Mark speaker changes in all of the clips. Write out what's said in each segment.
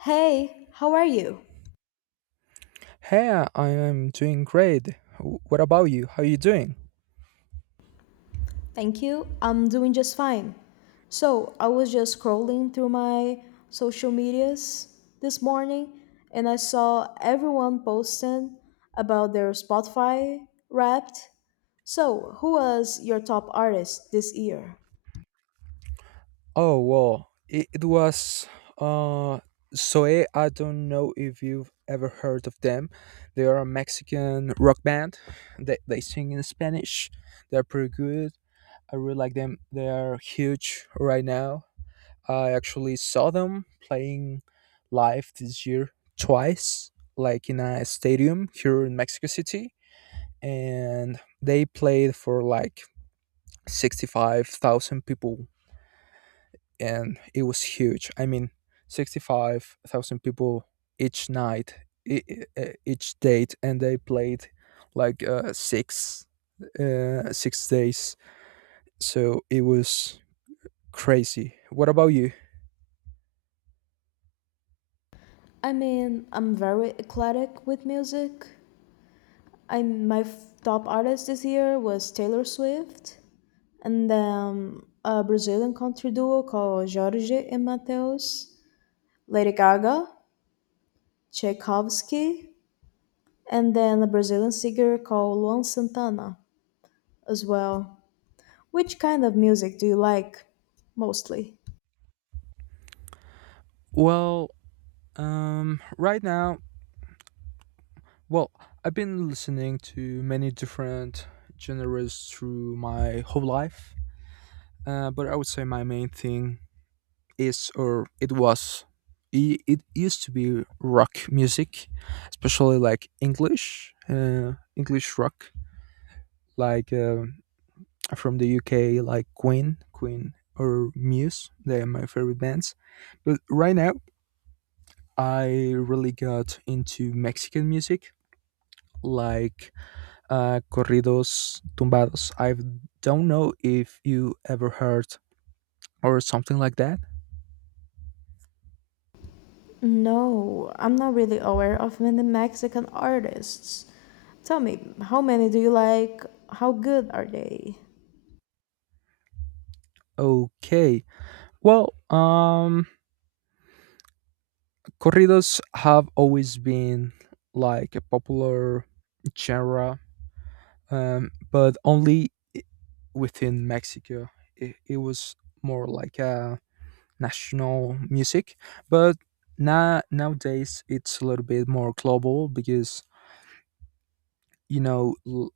Speaker 1: Hey, how are you?
Speaker 2: Hey, I am doing great. What about you? How are you doing?
Speaker 1: Thank you. I'm doing just fine. So, I was just scrolling through my social medias this morning and I saw everyone posting about their Spotify wrapped. So, who was your top artist this year?
Speaker 2: Oh, it was uh Zoe. I don't know if you've ever heard of them. They are a Mexican rock band. They sing in Spanish. They're pretty good. I really like them. They are huge right now. I actually saw them playing live this year twice, like in a stadium here in Mexico City, and they played for like 65,000 people, and it was huge. I mean, 65,000 people each night, each date, and they played like 6 days. So it was crazy. What about you?
Speaker 1: I mean, I'm very eclectic with music. I my f- top artist this year was Taylor Swift, and a Brazilian country duo called Jorge and Mateus, Lady Gaga, Tchaikovsky, and then a Brazilian singer called Luan Santana as well. Which kind of music do you like mostly?
Speaker 2: Well, right now, well, I've been listening to many different genres through my whole life. But I would say my main thing is or it was I- it used to be rock music, especially like english rock, like from the uk, like queen or muse. They are my favorite bands. But right now I really got into mexican music, like corridos tumbados. I don't know if you ever heard, or something like that.
Speaker 1: No, I'm not really aware of many Mexican artists. Tell me, how many do you like? How good are they?
Speaker 2: okay well um Corridos have always been like a popular genre, but only within Mexico. It was more like a national music, but nowadays it's a little bit more global because you know l-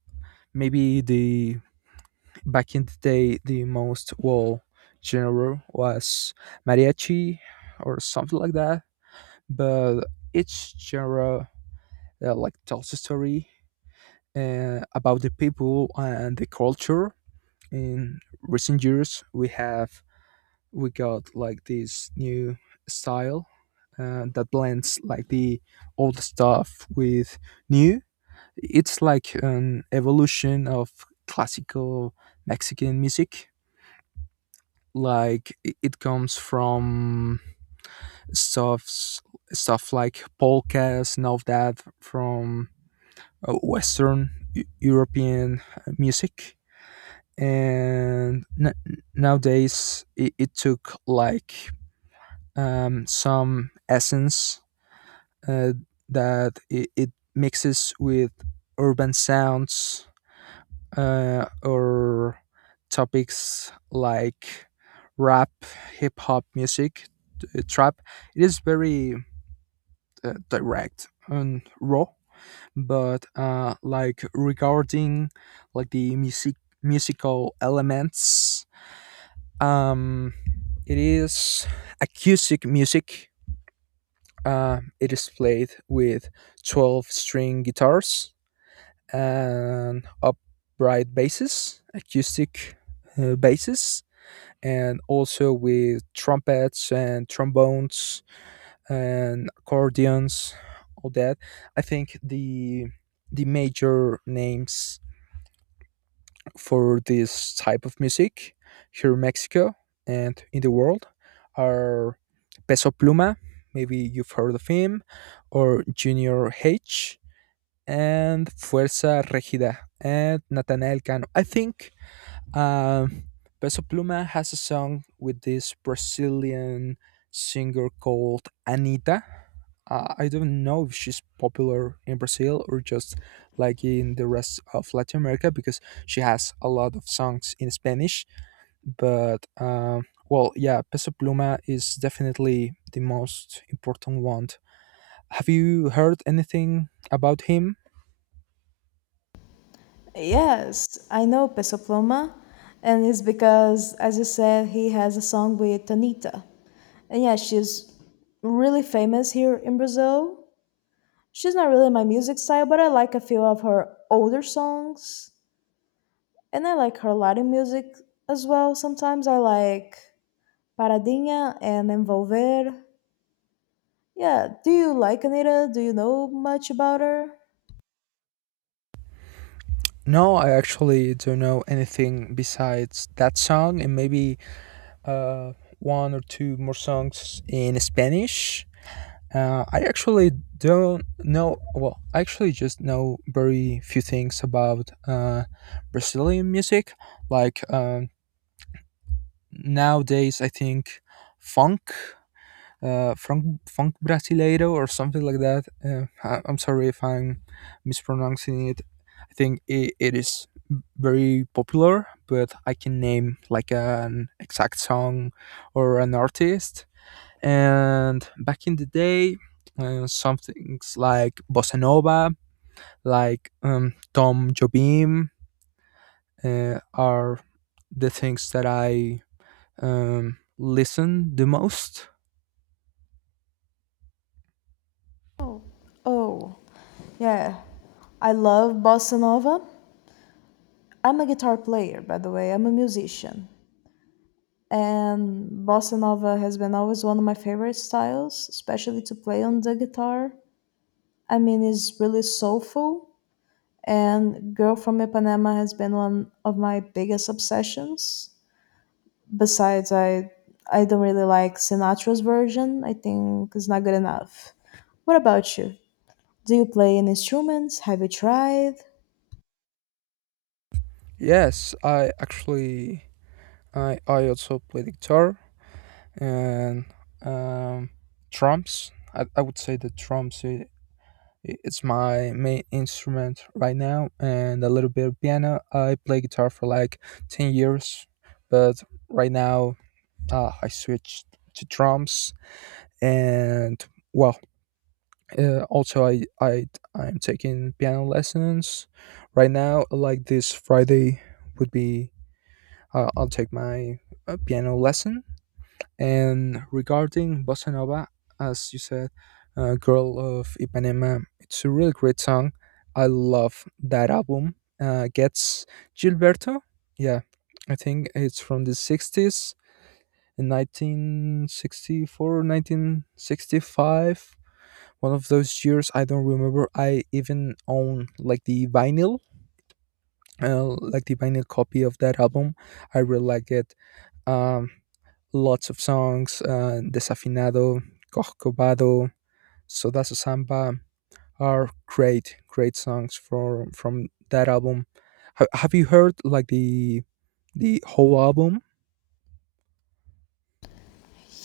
Speaker 2: maybe the back in the day the most well genre was mariachi or something like that, but each genre like tells a story about the people and the culture. In recent years, we got like this new style that blends like the old stuff with new. It's like an evolution of classical Mexican music. Like it comes from stuffs stuff like polkas and all that from Western European music, and nowadays it took like some essence uh, that it mixes with urban sounds, or topics like rap, hip hop music, trap. It is very direct and raw, but like regarding like the musical elements. Um It is acoustic music. It is played with 12 string guitars and upright basses, acoustic basses, and also with trumpets and trombones and accordions, all that. I think the major names for this type of music here in Mexico and in the world are Peso Pluma, maybe you've heard of him, or Junior H, and Fuerza Regida, and Natanael Cano. I think um, Peso Pluma has a song with this Brazilian singer called Anita. I don't know if she's popular in Brazil or just like in the rest of Latin America, because she has a lot of songs in Spanish. But yeah, Peso Pluma is definitely the most important one. Have you heard anything about him?
Speaker 1: Yes, I know Peso Pluma, and it's because, as you said, he has a song with Tonita. And yeah, she's really famous here in Brazil. She's not really my music style, but I like a few of her older songs. And I like her Latin music as well. Sometimes I like Paradinha and Envolver. Yeah, do you like Anita? Do you know much about her?
Speaker 2: No, I actually don't know anything besides that song and maybe uh, one or two more songs in Spanish. I actually don't know. Well, I actually just know very few things about Brazilian music. Like nowadays, I think funk, funk brasileiro, or something like that. I'm sorry if I'm mispronouncing it. I think it is very popular, but I can name like an exact song or an artist. And back in the day, some things like bossa nova, like Tom Jobim, are the things that I listen the most.
Speaker 1: Oh, oh, yeah. I love bossa nova. I'm a guitar player, by the way. I'm a musician. And bossa nova has been always one of my favorite styles, especially to play on the guitar. I mean, it's really soulful, and Girl from Ipanema has been one of my biggest obsessions. Besides, I don't really like Sinatra's version. I think it's not good enough. What about you? Do you play any instruments? Have you tried?
Speaker 2: Yes, I actually I also play the guitar and um, drums. I would say that it's my main instrument right now, and a little bit of piano. I play guitar for like 10 years, but right now I switched to drums. And well, also I'm taking piano lessons right now. Like this Friday would be, I'll take my piano lesson. And regarding Bossa Nova, as you said, Girl of Ipanema, it's a really great song. I love that album. Gets Gilberto. Yeah, I think it's from the 60s, in 1964, 1965. One of those years, I don't remember. I even own like the vinyl copy of that album. I really like it. um, Lots of songs, Desafinado, Corcovado, Sodazo Samba are great, great songs for from that album. Have you heard like the whole album?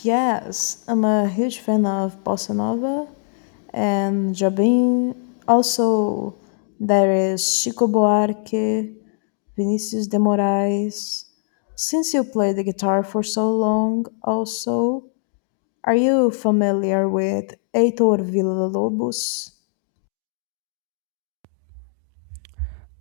Speaker 1: Yes, I'm a huge fan of bossa nova and Jobim. Also, there is Chico Buarque, Vinicius de Moraes. Since you play the guitar for so long, also, are you familiar with Heitor Villa-Lobos?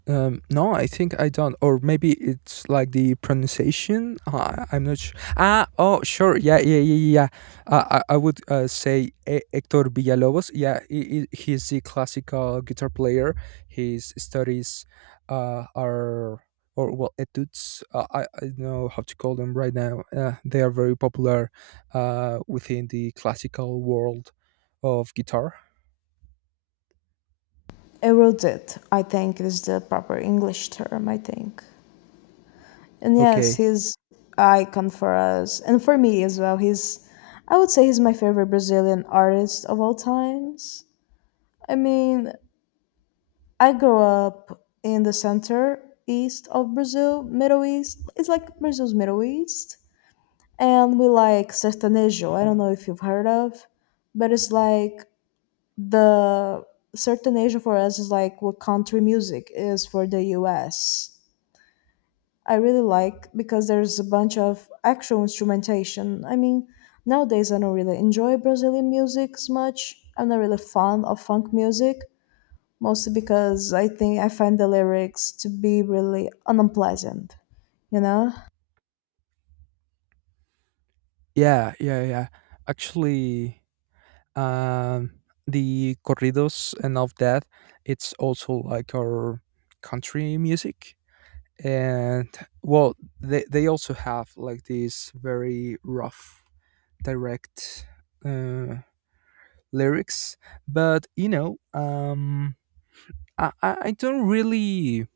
Speaker 2: No, I think I don't. Or maybe it's like the pronunciation. I'm not sure. Ah, oh, sure. Yeah, yeah, yeah, yeah, yeah. I would say Hector Villalobos. Yeah, he's the classical guitar player. His studies are, or well, etudes. I don't know how to call them right now. They are very popular within the classical world of guitar.
Speaker 1: Erudite, I think is the proper English term, I think. And yes,
Speaker 2: Okay.
Speaker 1: he's icon for us and for me as well. He's I would say he's my favorite Brazilian artist of all times. I mean, I grew up in the center east of Brazil, Middle East. It's like Brazil's Middle East. And we like sertanejo. I don't know if you've heard of, but it's like the sertanejo for us is like what country music is for the US. I really like because there's a bunch of actual instrumentation. I mean, nowadays I don't really enjoy Brazilian music as much. I'm not really fond of funk music, mostly because I think I find the lyrics to be really unpleasant, you know?
Speaker 2: Yeah, yeah, yeah. Actually. Um, the corridos and of that, it's also like our country music. And well, they also have like these very rough, direct uh, lyrics. But you know, I don't really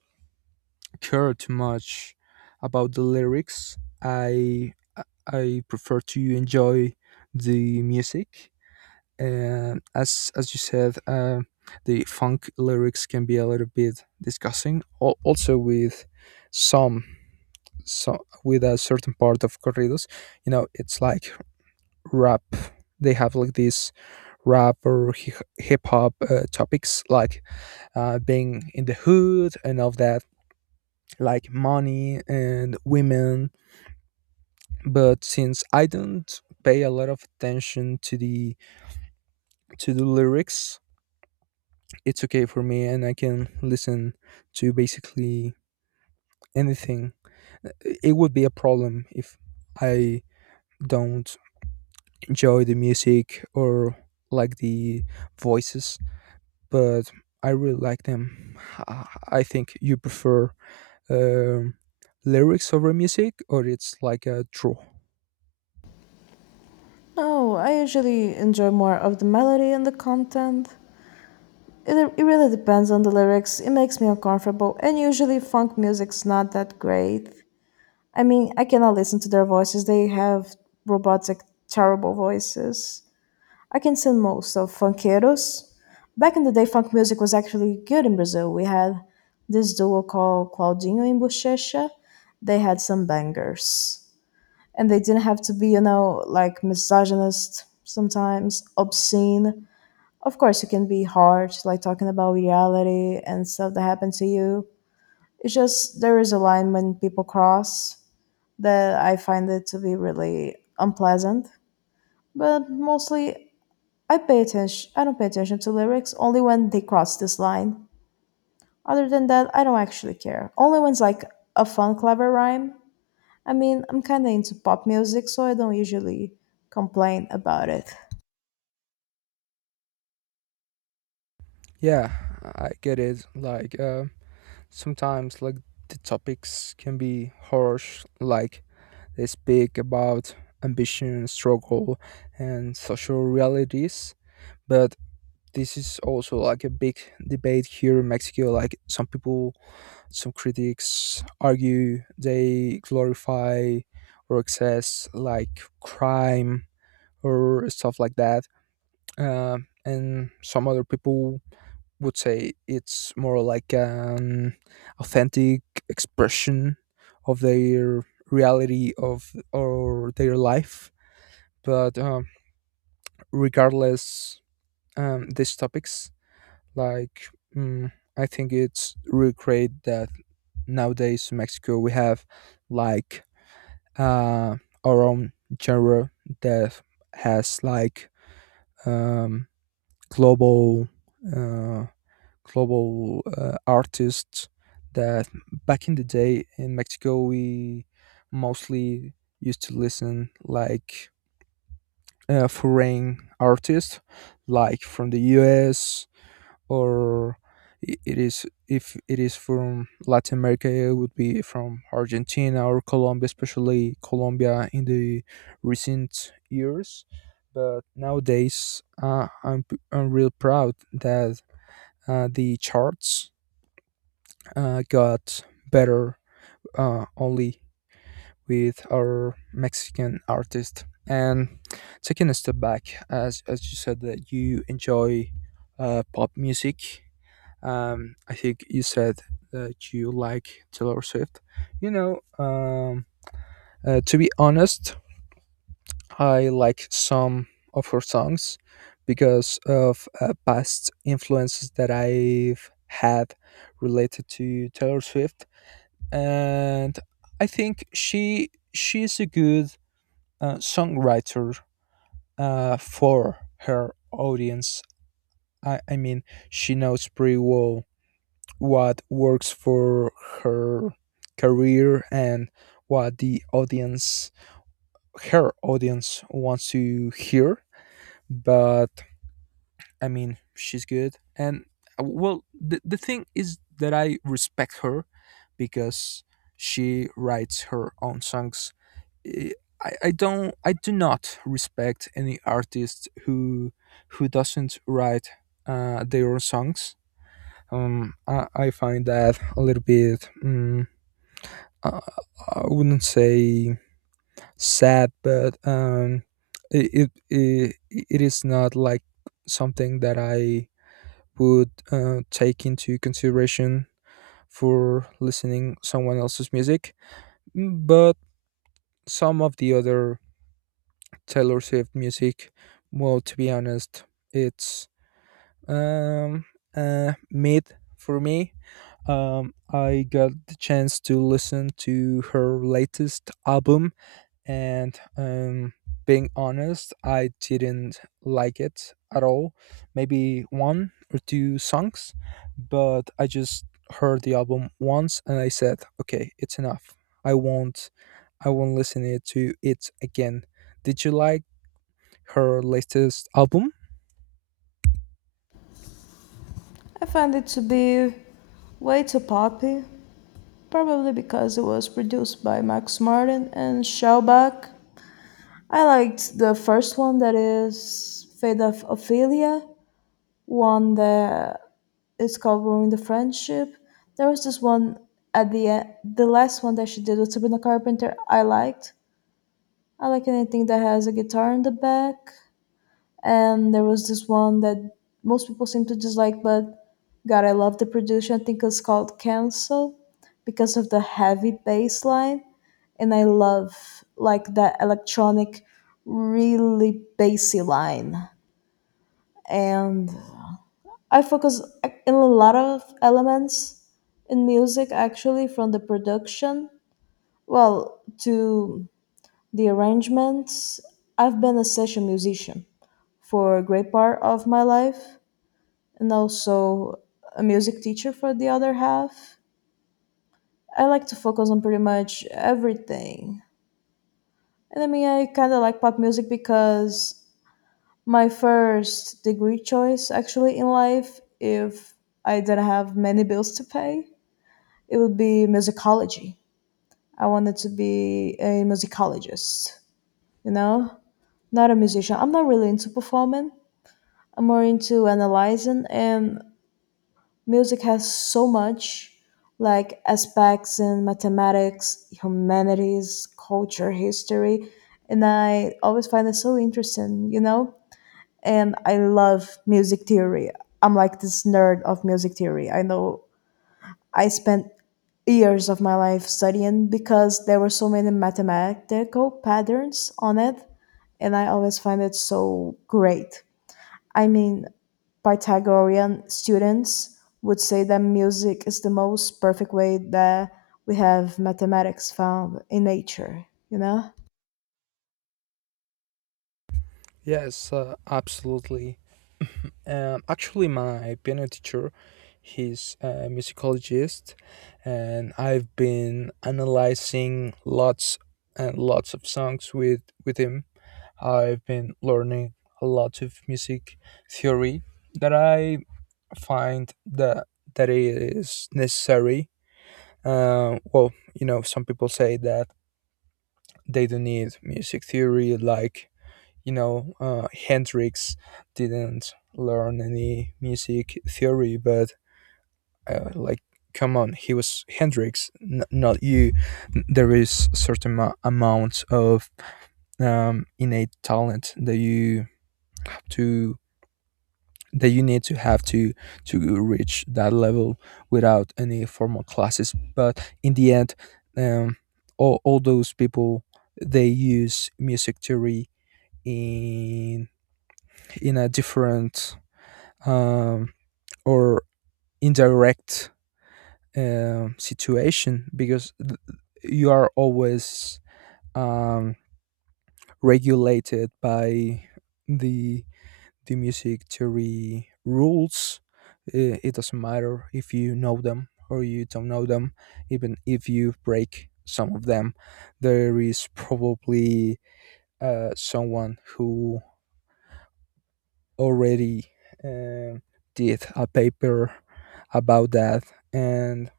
Speaker 2: care too much about the lyrics. I prefer to enjoy the music. And as you said, the funk lyrics can be a little bit disgusting. Also, with some, so with a certain part of corridos, you know, it's like rap. They have like this rap or hip hop topics, like being in the hood and all that, like money and women. But since I don't pay a lot of attention to the lyrics, it's okay for me, and I can listen to basically anything. It would be a problem if I don't enjoy the music or like the voices, but I really like them. I I think you prefer um lyrics over music, or it's like a draw.
Speaker 1: No, I usually enjoy more of the melody and the content. It really depends on the lyrics, it makes me uncomfortable, and usually funk music's not that great. I mean, I cannot listen to their voices. They have robotic, terrible voices. I can sing most of Funkeiros. Back in the day, funk music was actually good in Brazil. We had this duo called Claudinho and Bochecha. They had some bangers. And they didn't have to be, you know, like misogynist sometimes, obscene. Of course, you can be hard, like talking about reality and stuff that happened to you. It's just there is a line when people cross that I find it to be really unpleasant. But mostly, I pay attention. I don't pay attention to lyrics only when they cross this line. Other than that, I don't actually care. Only when it's like a fun, clever rhyme. I mean, I'm kind of into pop music, so I don't usually complain about it.
Speaker 2: Yeah, I get it. Like sometimes, like the topics can be harsh, like they speak about ambition, struggle, and social realities. But this is also like a big debate here in Mexico. Like some people, some critics argue they glorify or excess like crime or stuff like that. And some other people would say it's more like an authentic expression of their reality of or their life. But regardless, these topics, like I think it's really great that nowadays in Mexico we have like uh, our own genre that has like um, global uh, global artists, that back in the day in Mexico we mostly used to listen like foreign artists, like from the US, or I- it is if it is from Latin America, it would be from Argentina or Colombia, especially Colombia in the recent years. But nowadays, I'm real proud that the charts got better, only with our Mexican artist. And taking a step back, as you said that you enjoy pop music, I think you said that you like Taylor Swift. You know, to be honest, I like some of her songs because of past influences that I've had related to Taylor Swift, and I think she's a good songwriter for her audience. I mean, she knows pretty well what works for her career and what her audience wants to hear. But I mean, she's good. And the thing is that I respect her because she writes her own songs. I, I do not respect any artist who doesn't write their own songs. I find that a little bit I I wouldn't say sad, but it is not like something that I would take into consideration for listening someone else's music. But some of the other Taylor Swift music, well, to be honest, it's um mid for me. I got the chance to listen to her latest album, and being honest, I didn't like it at all. Maybe one or two songs, but I just heard the album once and I said, "Okay, it's enough. I won't, I won't listen it to it again." Did you like her latest album?
Speaker 1: I find it to be way too poppy, probably because it was produced by Max Martin and Shellback. I liked the first one that is Fate of Ophelia, one that is covering the friendship. There was this one at the end, the last one that she did with Sabrina Carpenter. I liked. I like anything that has a guitar in the back. And there was this one that most people seem to dislike, but God, I love the production. I think it's called Cancel because of the heavy bass line. And I love like that electronic, really bassy line. And I focus in a lot of elements in music actually from the production, well, to the arrangements. I've been a session musician for a great part of my life and also a music teacher for the other half. I like to focus on pretty much everything. And I mean, I kind of like pop music because my first degree choice actually in life, if I didn't have many bills to pay, it would be musicology. I wanted to be a musicologist, you know, not a musician. I'm not really into performing. I'm more into analyzing and music has so much like aspects in mathematics, humanities, culture, history, and I always find it so interesting, you know? And I love music theory. I'm like this nerd of music theory. I know I spent years of my life studying because there were so many mathematical patterns on it, and I always find it so great. I mean, Pythagorean students would say that music is the most perfect way that we have mathematics found in nature, you know?
Speaker 2: Yes, absolutely. Actually, my piano teacher, he's a musicologist, and I've been analyzing lots and lots of songs with him. I've been learning a lot of music theory that I find that is necessary. Well, you know, some people say that they don't need music theory, like, you know, Hendrix didn't learn any music theory, but like, come on, he was Hendrix, not you. There is certain amount of innate talent that you have to that you need to have to reach that level without any formal classes. But in the end, um, all those people, they use music theory in a different um, or indirect situation, because you are always um, regulated by the the music theory rules. It doesn't matter if you know them or you don't know them, even if you break some of them. There is probably someone who already uh, did a paper about that, and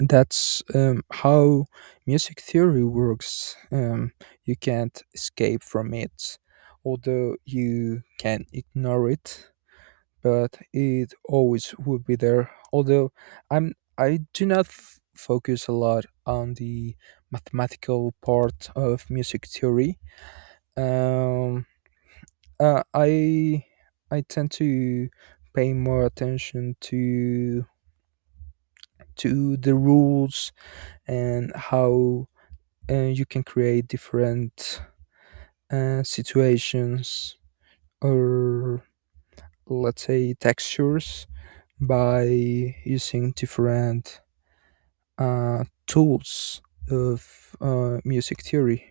Speaker 2: that's how music theory works. You can't escape from it, although you can ignore it, but it always will be there. Although I do not focus a lot on the mathematical part of music theory. Um, uh, I, I tend to pay more attention to the rules, and how and you can create different situations, or let's say textures, by using different tools of music theory.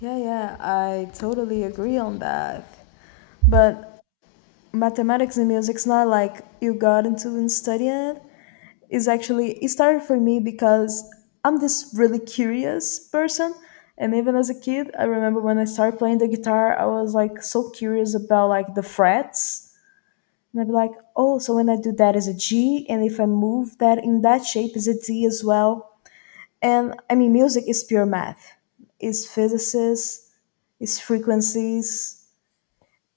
Speaker 1: Yeah, yeah, I totally agree on that. But mathematics and music's not like you got into and studying it. Is actually it started for me because I'm this really curious person, and even as a kid, I remember when I started playing the guitar, I was like so curious about like the frets. And I'd be like, oh, so when I do that is a G, and if I move that in that shape is a D as well. And I mean, music is pure math, is physicists, is frequencies,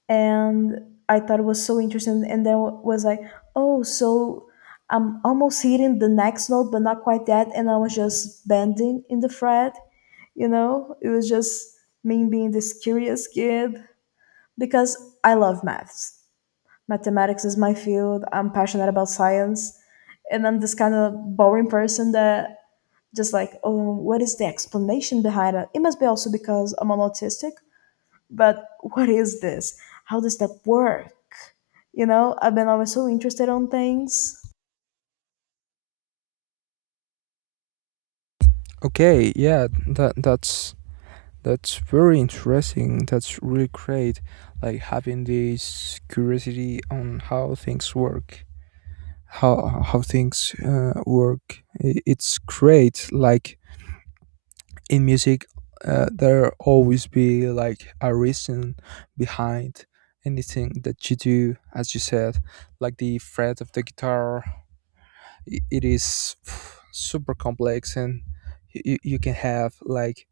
Speaker 1: and I thought it was so interesting. And then was like, oh, so I'm almost hitting the next note, but not quite that. And I was just bending in the fret, you know. It was just me being this curious kid because I love maths. Mathematics is my field. I'm passionate about science, and I'm this kind of boring person that just like, oh, what is the explanation behind it? It must be also because I'm an autistic but what is this? How does that work? You know, I've been always so interested on things.
Speaker 2: Okay, yeah, that's very interesting. That's really great. Like having this curiosity on how things work, how things work. It's great. Like in music, there always be like a reason behind anything that you do, as you said, like the fret of the guitar. It is super complex, and you can have like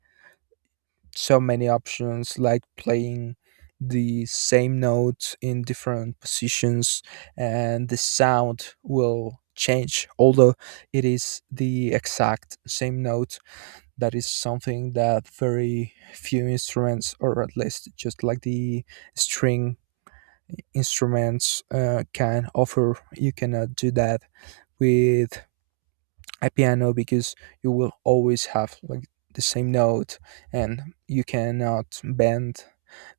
Speaker 2: so many options, like playing the same note in different positions, and the sound will change, although it is the exact same note. That is something that very few instruments, or at least just like the string instruments, can offer. You cannot do that with a piano, because you will always have like the same note and you cannot bend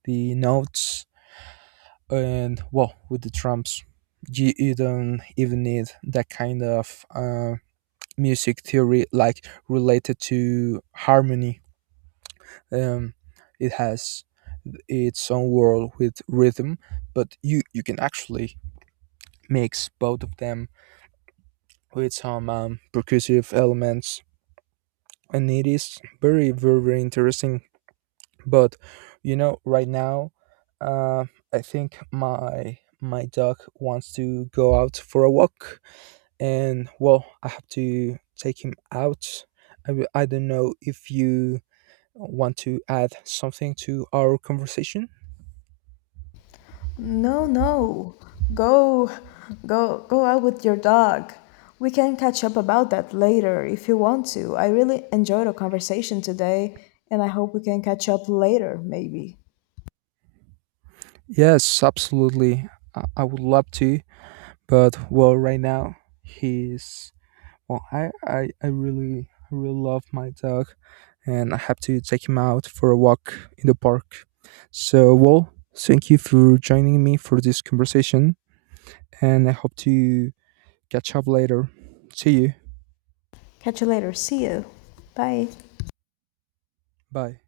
Speaker 2: the notes. And well, with the drums, you don't even need that kind of music theory like related to harmony. um, it has its own world with rhythm, but you can actually mix both of them with some percussive elements, and it is very, very, very interesting. But you know, right now, uh, I think my dog wants to go out for a walk, and well, I have to take him out. I don't know if you want to add something to our conversation.
Speaker 1: No, no. Go, go, go out with your dog. We can catch up about that later if you want to. I really enjoyed our conversation today, and I hope we can catch up later, maybe.
Speaker 2: Yes, absolutely. I would love to, but well, right now he's well. I really love my dog, and I have to take him out for a walk in the park. So well, thank you for joining me for this conversation, and I hope to catch up later. See you.
Speaker 1: Catch you later. See you. Bye.
Speaker 2: Bye.